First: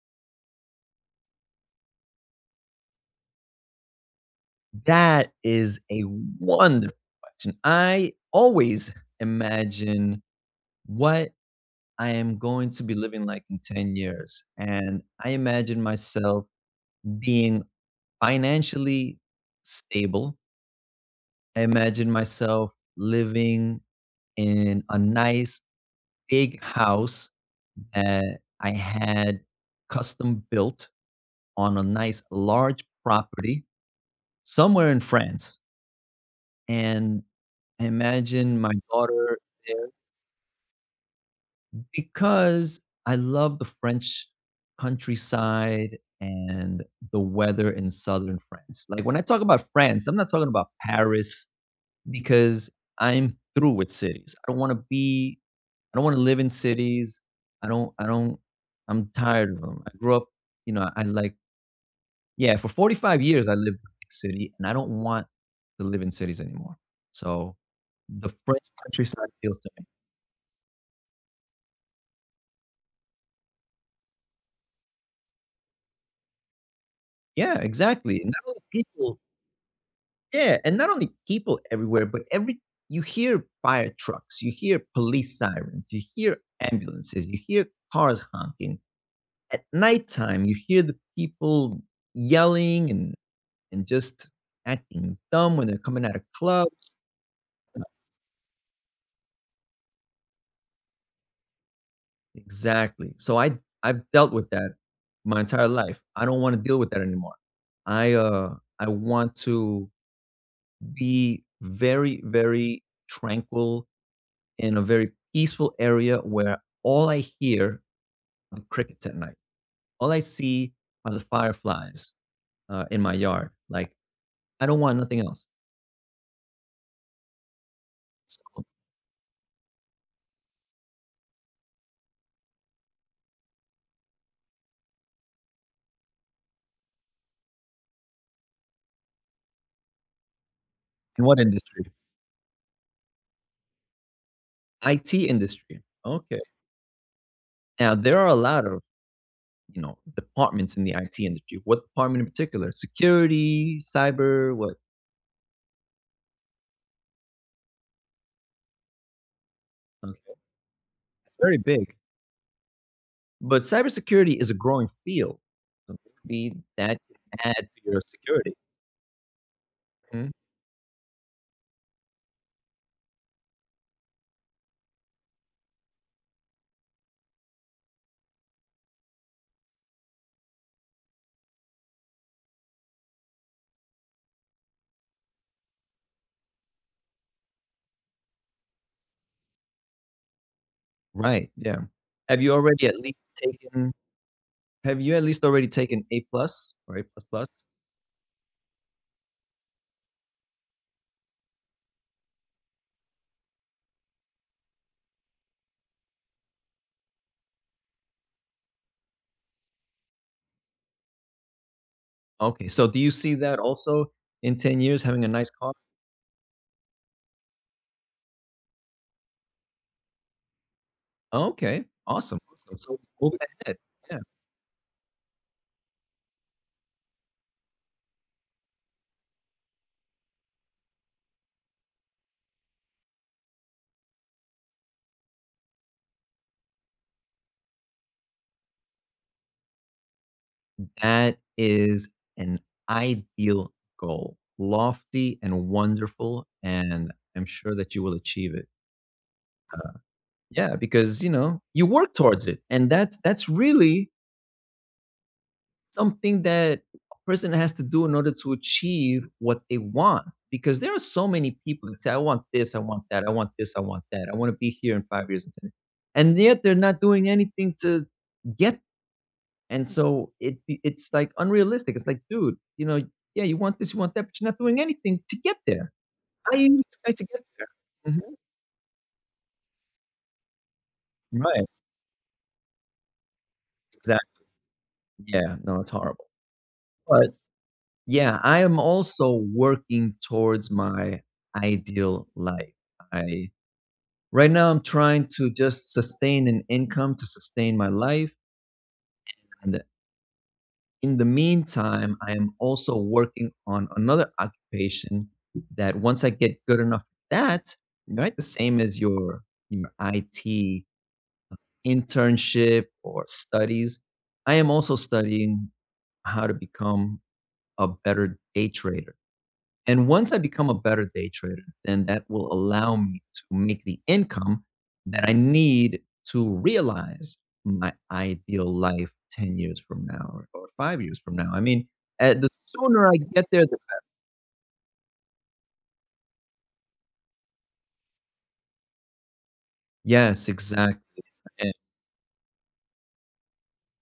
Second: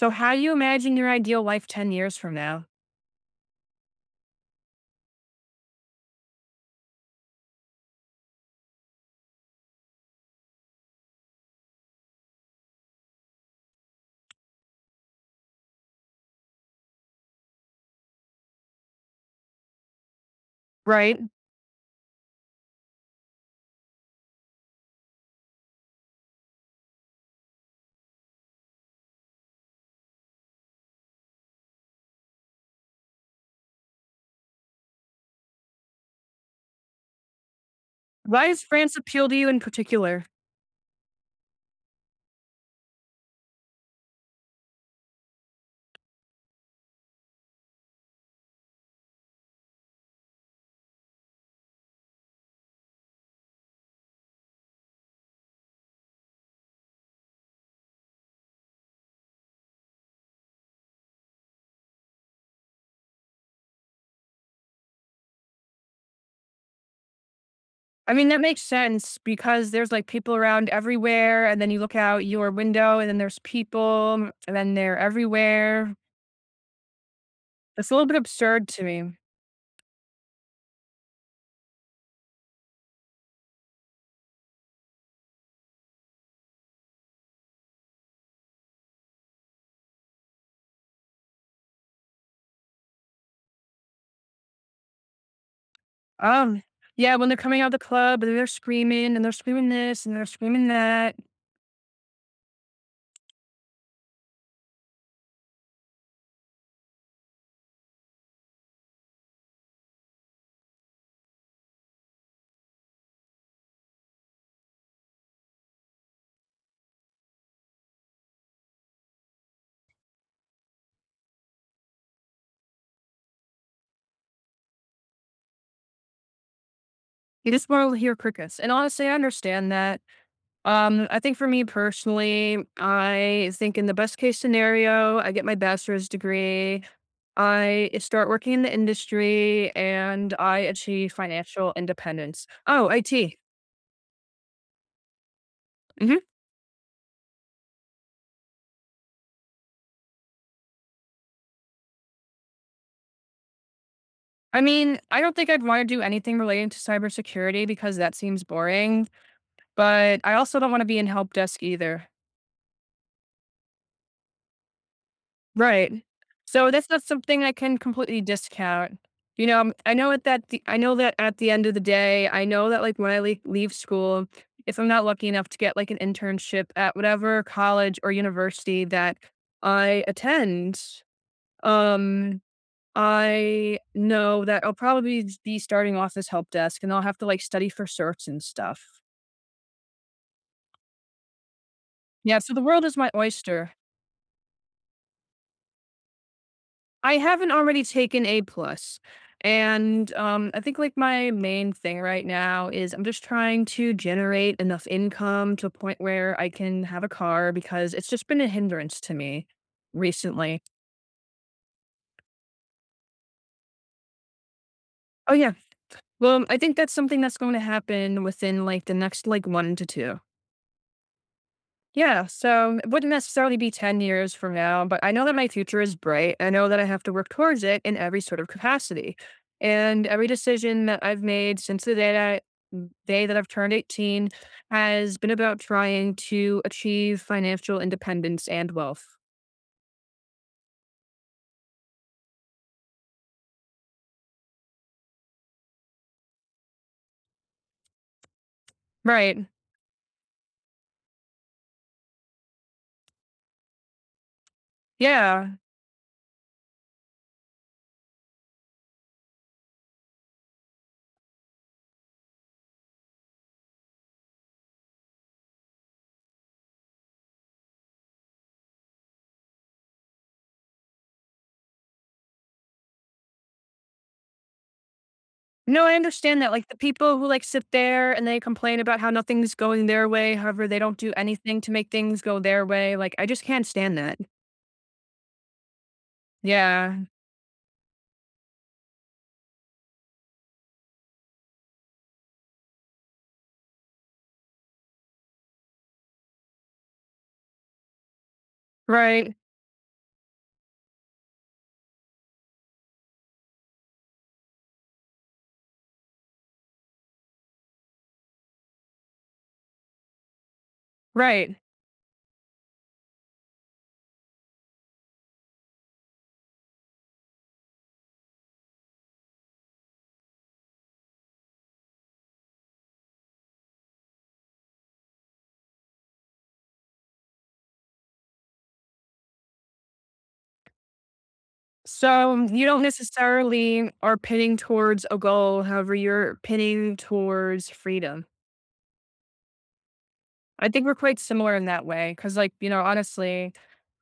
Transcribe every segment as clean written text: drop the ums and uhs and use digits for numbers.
So how do you imagine your ideal life 10 years from now? That is a wonderful question. I always imagine what I am going to be living like in 10 years, and I imagine myself being financially stable. Right. I imagine myself living in a nice big house that I had custom built on a nice large property somewhere in France. And I Why imagine does my France appeal to daughter. you in particular? Because I love the French countryside and the weather in southern France. Like when I talk about France, I'm not talking about Paris because I'm through with cities. I don't want to live in cities. I don't. I'm tired of them. I grew up, I like yeah, for 45 years I lived in a big city and I don't want to live in cities anymore. So I mean, the that makes French sense countryside appeals to because me. there's like people around everywhere. And then you look out your window and then there's people and then they're everywhere. Yeah, It's a little bit exactly. And not only absurd to me. people Yeah, and not only people everywhere, but every you hear fire trucks, you hear police sirens, you hear ambulances, you hear cars honking. At nighttime, you hear the people yelling and just acting dumb when they're coming out of Um, clubs. yeah, when they're coming out of the club and they're screaming this and they're screaming that. Exactly. I've dealt with that my entire life. I don't wanna deal with that anymore. I want to be very, very tranquil in a very peaceful area where all I hear are crickets at night. All I see are the fireflies, in my yard. Like, I don't want nothing else. You just want to hear crickets. So. And honestly, I understand that. I think for me personally, I think in the best case scenario, I get my bachelor's degree, I start working in the industry, and I achieve In what financial industry? independence. Oh, IT. IT industry. Hmm. Okay. Now there are a lot of, you know, departments in the IT industry. What department in particular? Security, cyber, I what? mean, I don't think I'd want to do anything relating to cybersecurity because that seems boring, but Okay. I also don't want to be in help It's very desk big. either. But cybersecurity is a growing field. Right. So maybe So that's that not could something I add can to your completely security. discount. You know, Mhm. I know that at the end of the day, I know that, like, when I leave school, if I'm not lucky enough to get, like, an internship at whatever college or university that I attend, um, I know that I'll probably be starting off as help desk, and I'll have to, like, study for certs and stuff. Right. Yeah. Yeah, Have you so the world already at is my least oyster. taken Have you at least already taken A plus or A I plus plus? haven't already taken A plus. And I think like my main thing right now is I'm just trying to generate enough income to a point where I can have a car because it's just been a hindrance to me recently. Okay, so do you see that also in 10 years having a Oh nice yeah. car? Well, I think that's something that's going to happen within like the next like one to two. Okay, Yeah, awesome, awesome. so it So wouldn't moving necessarily be ahead, 10 yeah. years from now, but I know that my future is bright. I know that I have to work towards it in every sort of capacity. And every decision that I've made since the day that day that I've turned 18 has been about trying to achieve financial independence and wealth. That is an ideal goal, lofty and wonderful, and I'm sure that you will achieve it. Right. Yeah, because you know you work towards it, and that's really Yeah. something that a person has to do in order to achieve what they want. Because there are so many people that say, I want this, I want that, I want this, I want that. I want to be here in 5 years. And 10 years. And yet they're not doing anything to get. And so it's like unrealistic. It's like, dude, you know, yeah, you want this, you want that, but you're not doing anything to get No, there. I understand that. How do Like the you expect people to who get like sit there there? Mhm. and they complain about how nothing's going their way, however, they don't do anything Right. to make things go their way. Like I just can't stand that. Exactly. Yeah. No, it's horrible. Yeah. But yeah, I am also working towards my ideal life. I Right now I'm trying to just sustain an income to sustain my life, Right. and in the meantime, I am also working on another occupation that once I get good enough at that, right, the same as your IT Right. internship or studies, I am also studying how to become a better day trader. And once I become a better day trader, then that will allow me to make the income that I need to realize my ideal life 10 years from now or 5 years from now. I mean, So, the you don't sooner I get there, the— necessarily are pinning towards a goal, however, you're pinning towards freedom. Yes, I think we're quite exactly. similar in that way, because like, you know, honestly,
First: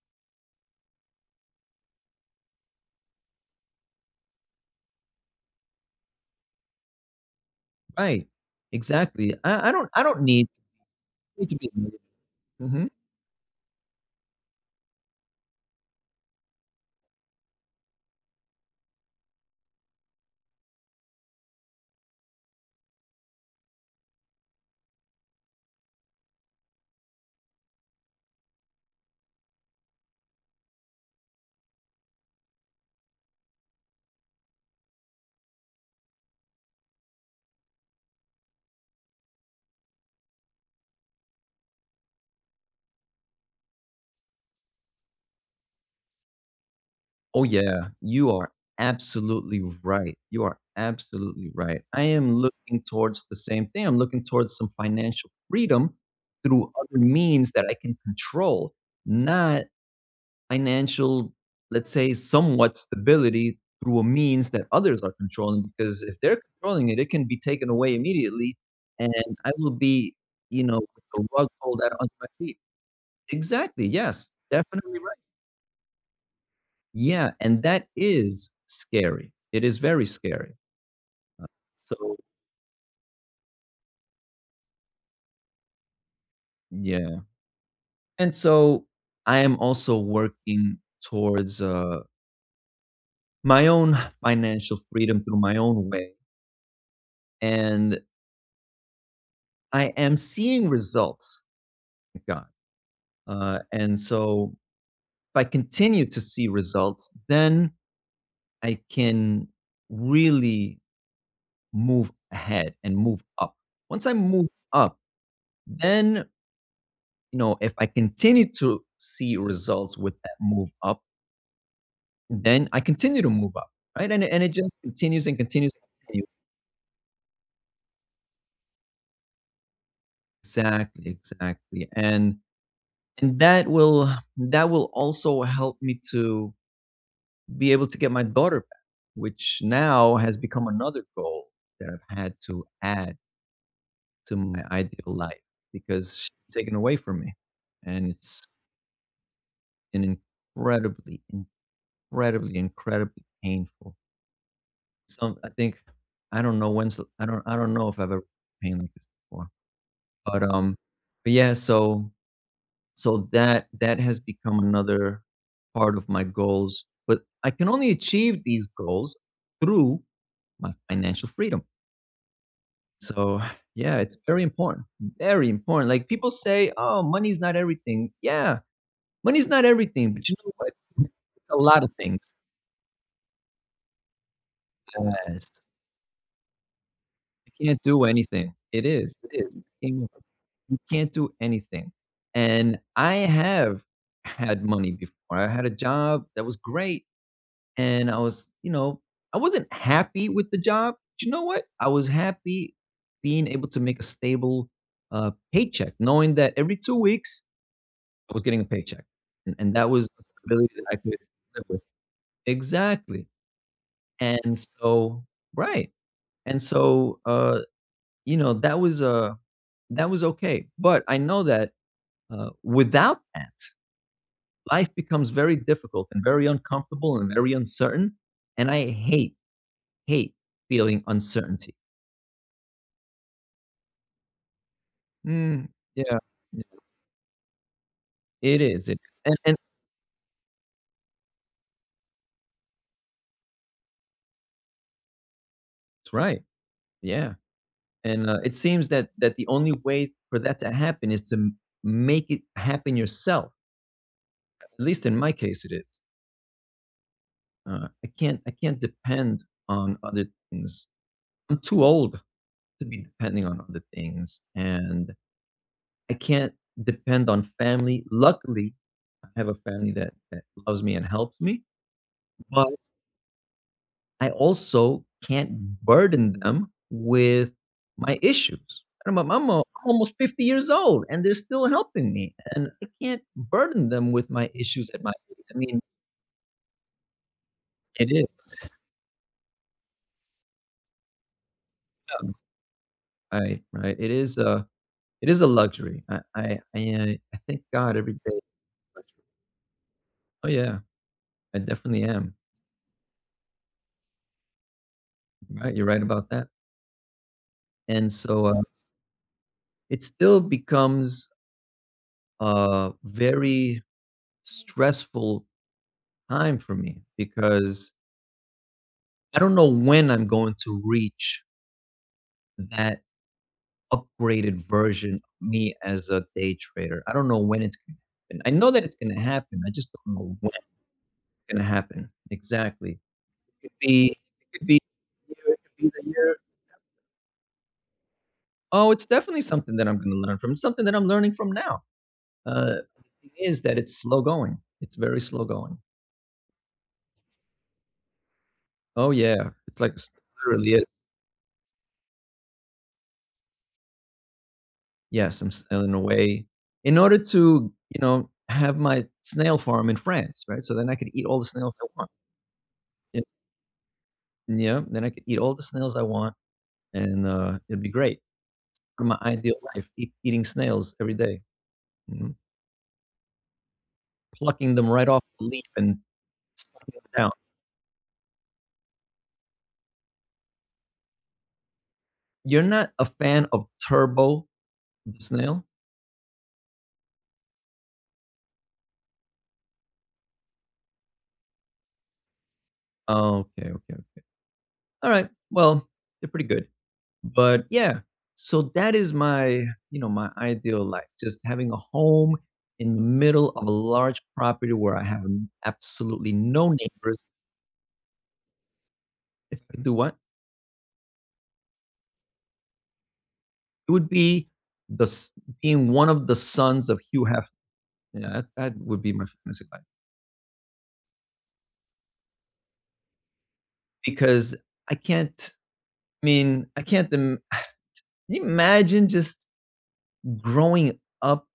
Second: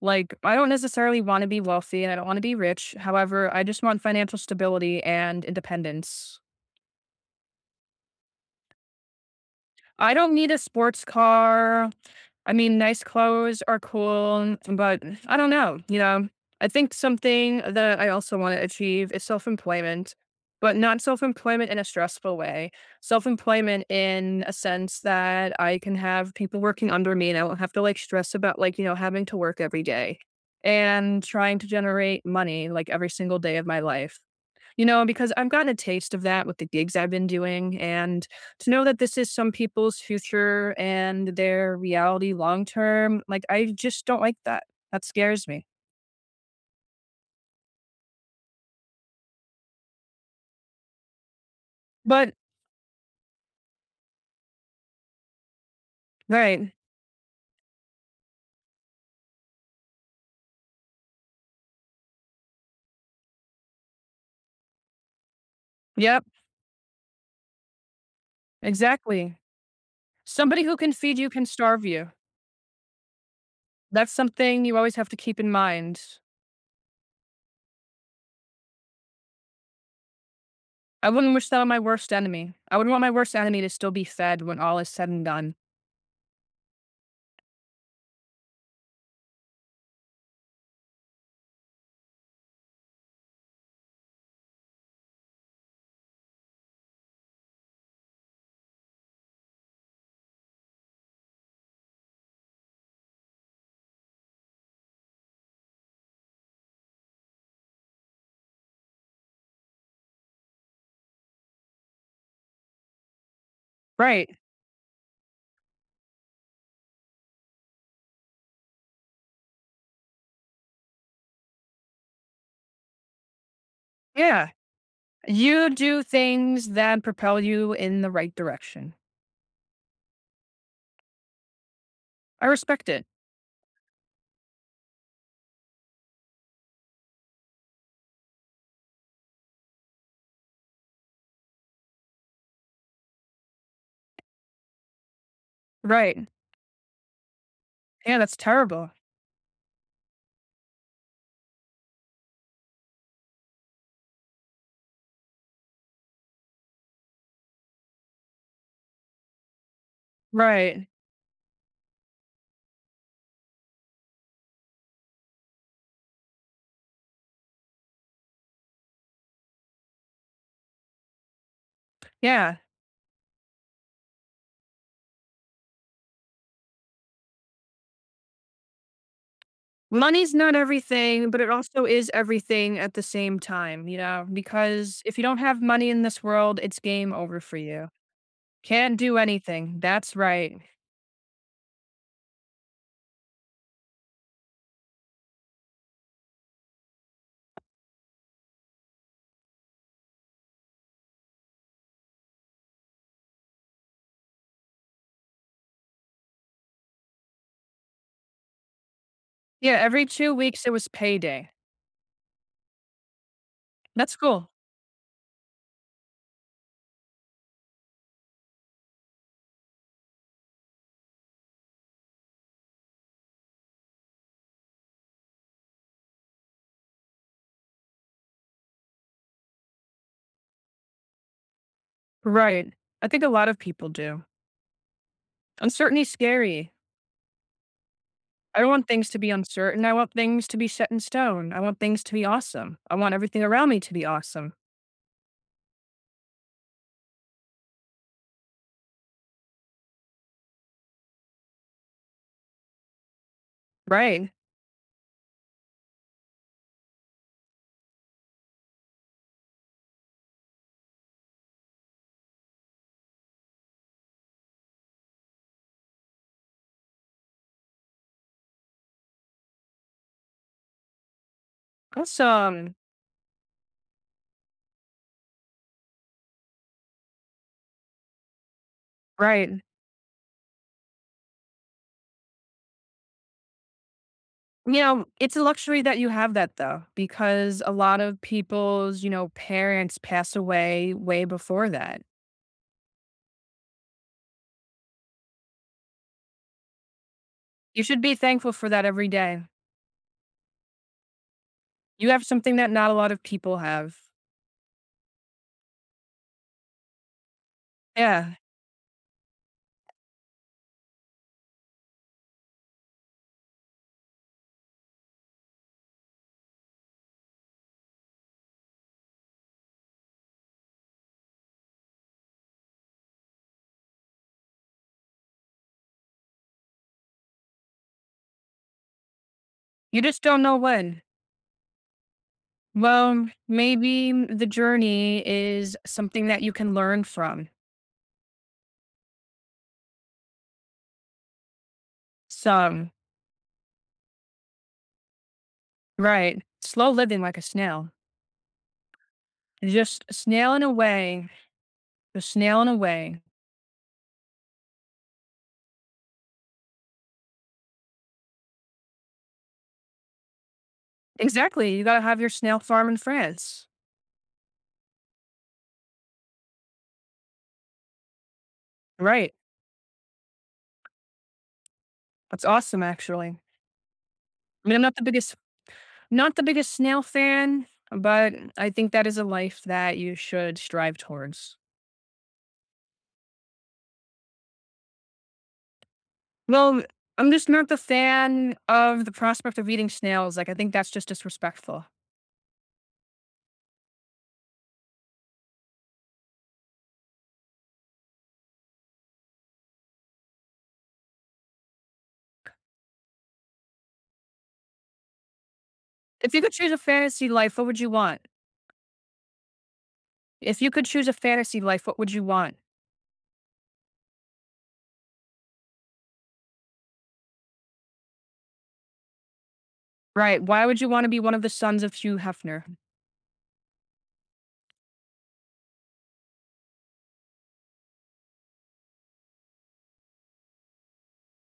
like, I don't necessarily wanna be wealthy and I don't wanna be rich, however, I just want financial stability and independence. Right. Exactly. I, I don't I I don't don't need, need a sports need to be a car, I mean, millionaire. Mhm. nice clothes are cool, but I don't know, you know. I think something that I also want to achieve is self-employment, but not self-employment in a stressful way. Self-employment in a sense that I can have people working under me and I won't have to like stress about like, you know, having to work every day and trying to generate money like every single day of my life. You know, because I've gotten a taste of that with the gigs I've been doing, and to know that this is some people's future and their reality long term, like, I just don't like that. That scares me. Oh, yeah. You are absolutely right. You are absolutely right. I But am looking towards the same thing. I'm looking towards some financial freedom through right. other means that I can control, not financial, let's say, somewhat stability through a means that others are controlling. Because if Yep, they're controlling it, it can be taken away immediately, and exactly. I will be, you Somebody who know, can with feed the you can rug pulled starve out you. onto my feet. Exactly. That's Yes. something you always Definitely have to keep in mind. yeah, and that is scary. It is very scary. I wouldn't wish that on my worst So enemy. I wouldn't want my worst enemy to still be fed when all is said and done. yeah. And so I am also working towards, my own financial freedom through my own way, and I am seeing results, thank God. And so if I continue to see results, then I can really move ahead and move up. Once I Right. move up, then you know, if I continue to see results with that move up, then I continue to move up, right? And Yeah. it just continues and You continues and do continues. things that propel you in the right direction. Exactly, exactly. And I respect it. and that will also help me to be able to get my daughter back, which now has become another goal that I've had to add to my ideal life because Right. she's taken away from me. And Yeah, that's it's terrible. an incredibly, incredibly, incredibly painful— Some I think I don't know if I've ever— pain like this before, but, um Right. but yeah, so that has become another part of my goals, but I can only achieve these goals through my financial freedom. Yeah. So, yeah, it's very important, very important. Like, people say, "Oh, money's not everything." Yeah, money's not everything, but Money's you know not what? everything, but It's it a lot also of is things. everything at the same time, you know, because if you don't Yes. have money in this world, it's game over for You can't you. do anything. It Can't is, do it is. It's anything. game over. That's right. You can't do anything, and I have had money before. I had a job that was great, and I was you know, I wasn't happy with the job. But you know what? I was happy being able to make a stable, paycheck, knowing that every 2 weeks, I was getting a paycheck, and Yeah, that every was the 2 weeks it stability that was I could payday. live with. Exactly, That's cool. and so right, and so, uh you know, that was okay, but I know that, without that, life becomes very difficult and very uncomfortable and very uncertain, and I hate, hate feeling uncertainty. Right. I think a lot of people do. Mm, Uncertainty's yeah. scary. Yeah. I don't want It things is, to be and— uncertain. I want things to be set in stone. I want things to be awesome. I want everything around me to be awesome. That's right. Yeah, and, it seems that the only way for that to happen is to m make it happen yourself. Right. At least in my case, it is. I can't depend on other things. I'm too old to be depending on other things, and I can't depend on family. Luckily, I have a family that loves me and helps me, but Awesome. I also can't burden them with my issues. I'm I'm Right. I'm almost 50 years old, and they're still helping me, and I can't burden them with my You issues at know, my it's a age. Luxury that you have that though, because a lot It of is people's, you know, parents pass away way before that. yeah, right, right. It is a luxury. I thank You God should every be day. thankful for that every day. Oh, yeah. I definitely You have am. something that not a lot of people have. Right, you're right about that. And Yeah. so it still becomes a very stressful time for me because I don't know when I'm going to reach that upgraded version of me as a day trader. I don't know when it's going to happen. I know that it's going to happen. I just You don't just know don't when know when. it's going to happen exactly. Well, It could be, maybe the it could be, journey the it is could be the something year. that you can learn from. Oh, it's definitely something that I'm going to learn from. It's something that I'm learning from now. Some The thing is that it's slow going. It's very slow going. right. Slow living like a snail. Oh yeah, it's like Just snailing literally it. away. Just snailing away. Yes, I'm still in a way in order to you know have my snail farm in France, right? So then I could eat all the snails Exactly. You I got to want. have your snail farm in Yeah, France. yeah, then I could eat all the snails I want, and it'd be great. My Right. ideal life, eating snails every day, mhm, That's awesome, actually. I plucking mean, I'm them not the right off biggest the leaf and not the biggest sucking snail them down. fan, but I think that is a life that you should strive towards. You're not a fan of Turbo the snail? Well, I'm just not the fan of the prospect of eating snails, like, I think that's just disrespectful. Oh, okay, okay, okay. All right. Well, they're pretty good. But yeah, so that is my, you know, my ideal life, just having a home in the middle of a large property where I have absolutely If you could no choose a neighbors. fantasy life, what would you want? If I could do what? If you could choose a fantasy life, what would you want? It would be the s- being one of the sons of Hugh Hefner. Yeah, that would be my fantasy life Right, why would you wanna be one of the sons of Hugh Hefner, because I can't. I mean, I can't. Can you imagine just growing up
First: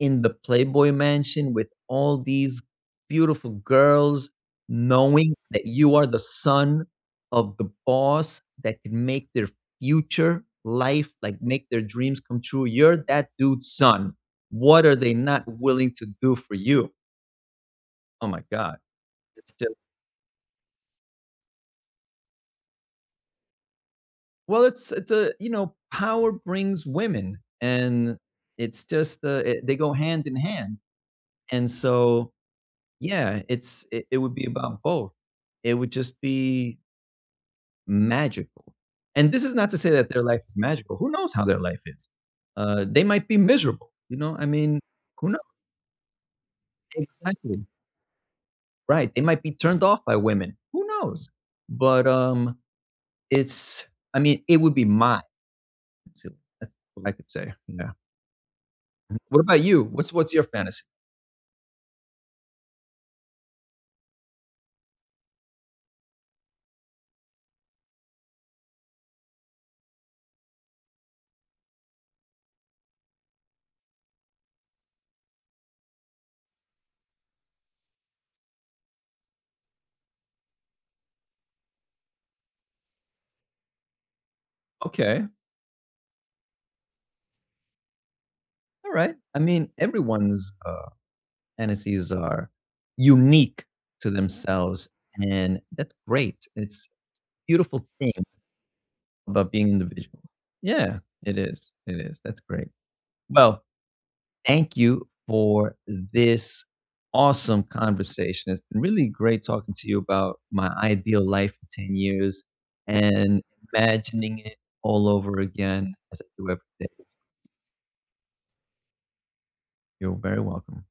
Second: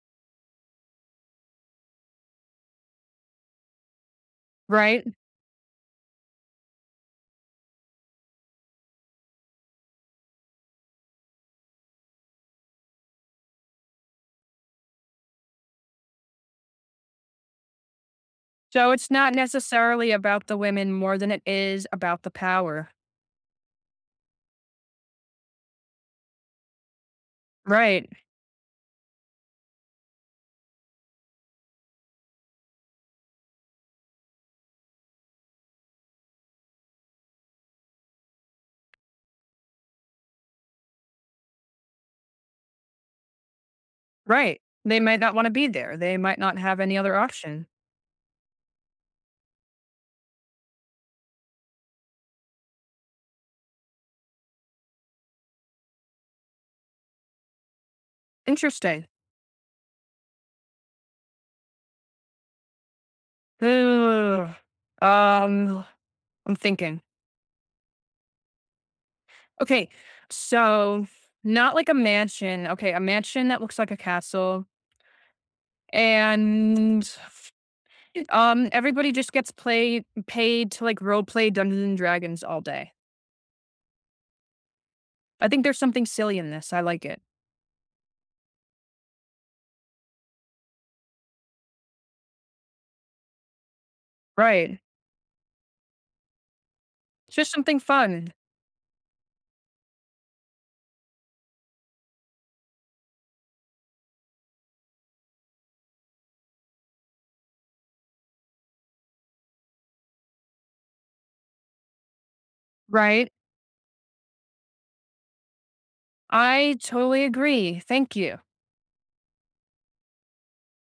in the Playboy mansion with all these beautiful girls, right? knowing that you are the son of the boss that can make their future life, like make their dreams come true. You're that dude's son. What are they not willing to do for you? Oh my God. So, it's not It's just, necessarily about the women more than it is about the power. well, it's a, you know, power brings women Right, and it's just, they go hand in hand. And so, yeah, it would be about both. It would just be magical, and this is not to say that their life is magical, who knows how their life is? They might be miserable, you know, I right. mean, They might who not knows? wanna be there, they might not have any other Exactly, option. right, they might be turned off by women, who knows? But, it's I mean, it would be mine, so that's what I could say, yeah. Interesting. What about you? What's your fantasy? Ugh. Um, I'm thinking. Okay, so not like a mansion. Okay, a mansion that looks like a castle, and everybody just gets play paid to like role play Dungeons and Dragons all day. Okay, I think there's something silly in this. I like it. alright, I mean, everyone's, fantasies are unique to Right. themselves, and that's great. It's a It's just something Beautiful thing fun. about being individual. Yeah, it is, it is. That's great. Well, thank you for this awesome conversation. It's been really great talking to you about my ideal life in 10 years Right. and imagining it all over again as I do every I day. totally agree. Thank you. You're very welcome.